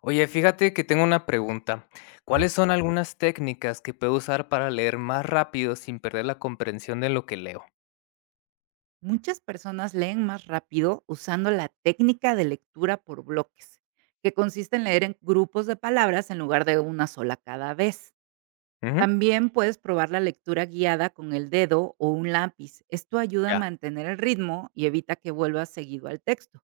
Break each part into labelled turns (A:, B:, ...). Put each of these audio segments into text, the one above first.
A: Oye, fíjate que tengo una pregunta. ¿Cuáles son algunas técnicas que puedo usar para leer más rápido sin perder la comprensión de lo que leo?
B: Muchas personas leen más rápido usando la técnica de lectura por bloques, que consiste en leer en grupos de palabras en lugar de una sola cada vez.
A: Ujú.
B: También puedes probar la lectura guiada con el dedo o un lápiz. Esto ayuda a
A: Ya.
B: mantener el ritmo y evita que vuelvas seguido al texto.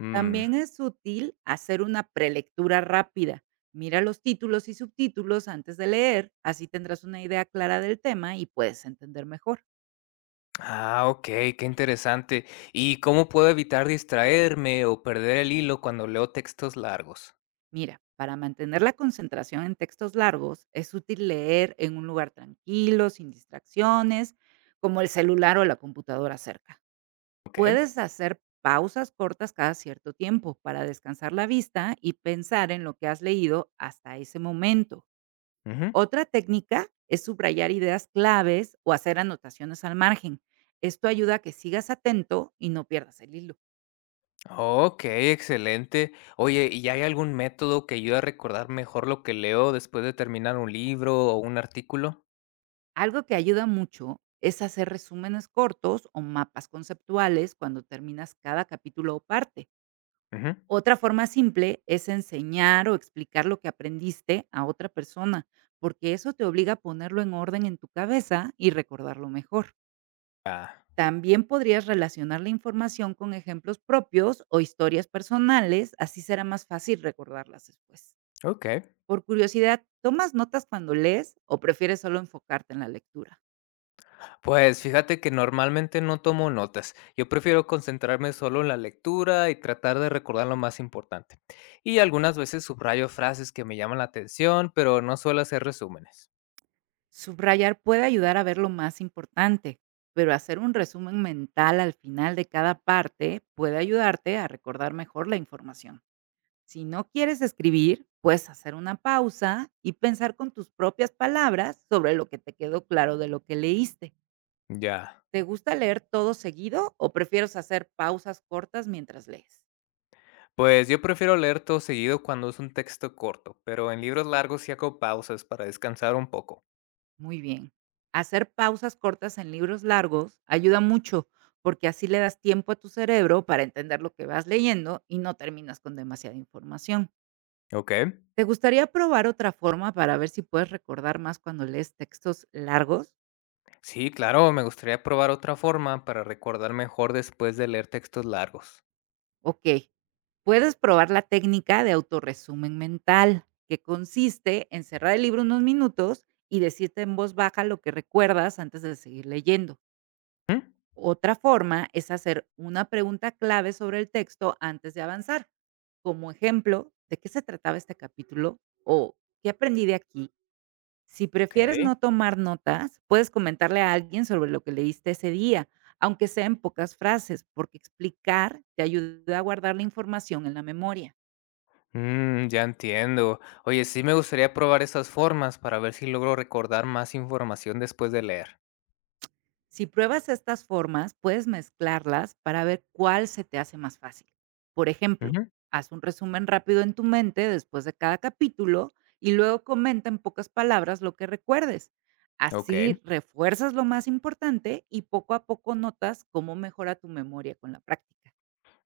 A: Mm.
B: También es útil hacer una prelectura rápida. Mira los títulos y subtítulos antes de leer, así tendrás una idea clara del tema y puedes entender mejor.
A: Ah, ok, qué interesante. ¿Y cómo puedo evitar distraerme o perder el hilo cuando leo textos largos?
B: Mira, para mantener la concentración en textos largos, es útil leer en un lugar tranquilo, sin distracciones, como el celular o la computadora cerca.
A: Ok.
B: Puedes hacer pausas cortas cada cierto tiempo para descansar la vista y pensar en lo que has leído hasta ese momento.
A: Ujú.
B: Otra técnica es subrayar ideas claves o hacer anotaciones al margen. Esto ayuda a que sigas atento y no pierdas el hilo.
A: Ok, excelente. Oye, ¿y hay algún método que ayude a recordar mejor lo que leo después de terminar un libro o un artículo?
B: Algo que ayuda mucho es hacer resúmenes cortos o mapas conceptuales cuando terminas cada capítulo o parte.
A: Ujú.
B: Otra forma simple es enseñar o explicar lo que aprendiste a otra persona, porque eso te obliga a ponerlo en orden en tu cabeza y recordarlo mejor.
A: Ah,
B: También podrías relacionar la información con ejemplos propios o historias personales, así será más fácil recordarlas después.
A: ok.
B: Por curiosidad, ¿tomas notas cuando lees o prefieres solo enfocarte en la lectura?
A: Pues fíjate que normalmente no tomo notas. Yo prefiero concentrarme solo en la lectura y tratar de recordar lo más importante. Y algunas veces subrayo frases que me llaman la atención, pero no suelo hacer resúmenes.
B: Subrayar puede ayudar a ver lo más importante, pero hacer un resumen mental al final de cada parte puede ayudarte a recordar mejor la información. Si no quieres escribir, puedes hacer una pausa y pensar con tus propias palabras sobre lo que te quedó claro de lo que leíste.
A: Ya.
B: ¿Te gusta leer todo seguido o prefieres hacer pausas cortas mientras lees?
A: Pues yo prefiero leer todo seguido cuando es un texto corto, pero en libros largos sí hago pausas para descansar un poco.
B: Muy bien. Hacer pausas cortas en libros largos ayuda mucho, porque así le das tiempo a tu cerebro para entender lo que vas leyendo y no terminas con demasiada información.
A: Ok.
B: ¿Te gustaría probar otra forma para ver si puedes recordar más cuando lees textos largos?
A: Sí, claro, me gustaría probar otra forma para recordar mejor después de leer textos largos.
B: Ok. Puedes probar la técnica de autorresumen mental, que consiste en cerrar el libro unos minutos y decirte en voz baja lo que recuerdas antes de seguir leyendo.
A: ¿Mm?
B: Otra forma es hacer una pregunta clave sobre el texto antes de avanzar, como ejemplo, ¿de qué se trataba este capítulo? O ¿qué aprendí de aquí? Si prefieres
A: Ok.
B: no tomar notas, puedes comentarle a alguien sobre lo que leíste ese día, aunque sea en pocas frases, porque explicar te ayuda a guardar la información en la memoria.
A: Mm, ya entiendo. Oye, sí me gustaría probar esas formas para ver si logro recordar más información después de leer.
B: Si pruebas estas formas, puedes mezclarlas para ver cuál se te hace más fácil. Por ejemplo,
A: Ujú.
B: haz un resumen rápido en tu mente después de cada capítulo y luego comenta en pocas palabras lo que recuerdes.
A: Ok,
B: Así refuerzas lo más importante y poco a poco notas cómo mejora tu memoria con la práctica.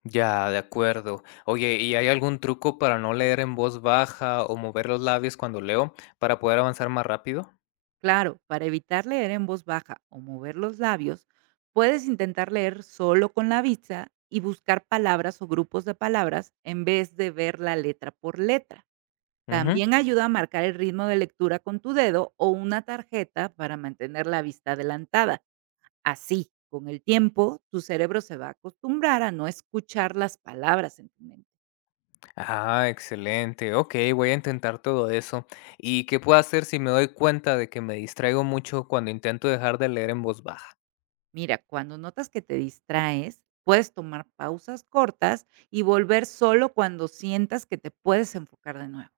A: ya, de acuerdo. Oye, ¿y hay algún truco para no leer en voz baja o mover los labios cuando leo para poder avanzar más rápido?
B: Claro, para evitar leer en voz baja o mover los labios, puedes intentar leer solo con la vista y buscar palabras o grupos de palabras en vez de ver la letra por letra.
A: Ujú.
B: También ayuda a marcar el ritmo de lectura con tu dedo o una tarjeta para mantener la vista adelantada. Así, con el tiempo, tu cerebro se va a acostumbrar a no escuchar las palabras en tu mente.
A: Ah, excelente. Ok, voy a intentar todo eso. ¿Y qué puedo hacer si me doy cuenta de que me distraigo mucho cuando intento dejar de leer en voz baja?
B: Mira, cuando notas que te distraes, puedes tomar pausas cortas y volver solo cuando sientas que te puedes enfocar de nuevo.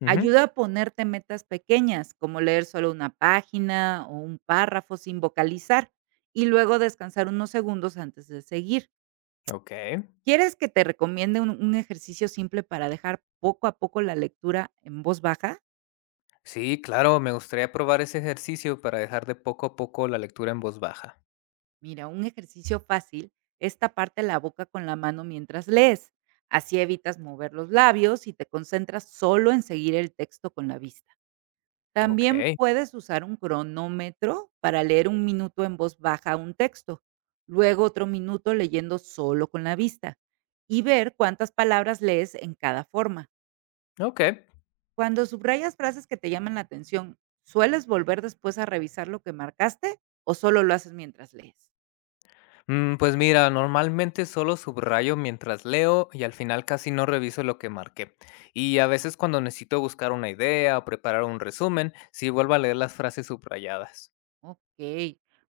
A: Ujú.
B: Ayuda a ponerte metas pequeñas, como leer solo una página o un párrafo sin vocalizar, y luego descansar unos segundos antes de seguir.
A: Ok.
B: ¿Quieres que te recomiende un ejercicio simple para dejar poco a poco la lectura en voz baja?
A: Sí, claro, me gustaría probar ese ejercicio para dejar de poco a poco la lectura en voz baja.
B: Mira, un ejercicio fácil es taparte la boca con la mano mientras lees. Así evitas mover los labios y te concentras solo en seguir el texto con la vista. También
A: Ok,
B: puedes usar un cronómetro para leer un minuto en voz baja un texto, luego otro minuto leyendo solo con la vista y ver cuántas palabras lees en cada forma.
A: ok.
B: Cuando subrayas frases que te llaman la atención, ¿sueles volver después a revisar lo que marcaste o solo lo haces mientras lees?
A: Mm, pues mira, normalmente solo subrayo mientras leo y al final casi no reviso lo que marqué. Y a veces cuando necesito buscar una idea o preparar un resumen, sí vuelvo a leer las frases subrayadas.
B: Ok.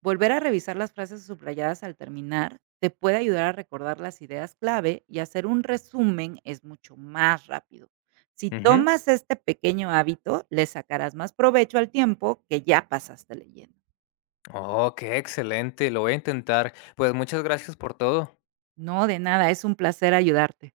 B: Volver a revisar las frases subrayadas al terminar te puede ayudar a recordar las ideas clave, y hacer un resumen es mucho más rápido. Si
A: Ujú.
B: tomas este pequeño hábito, le sacarás más provecho al tiempo que ya pasaste leyendo.
A: Oh, qué excelente, lo voy a intentar. Pues muchas gracias por todo.
B: No, de nada, es un placer ayudarte.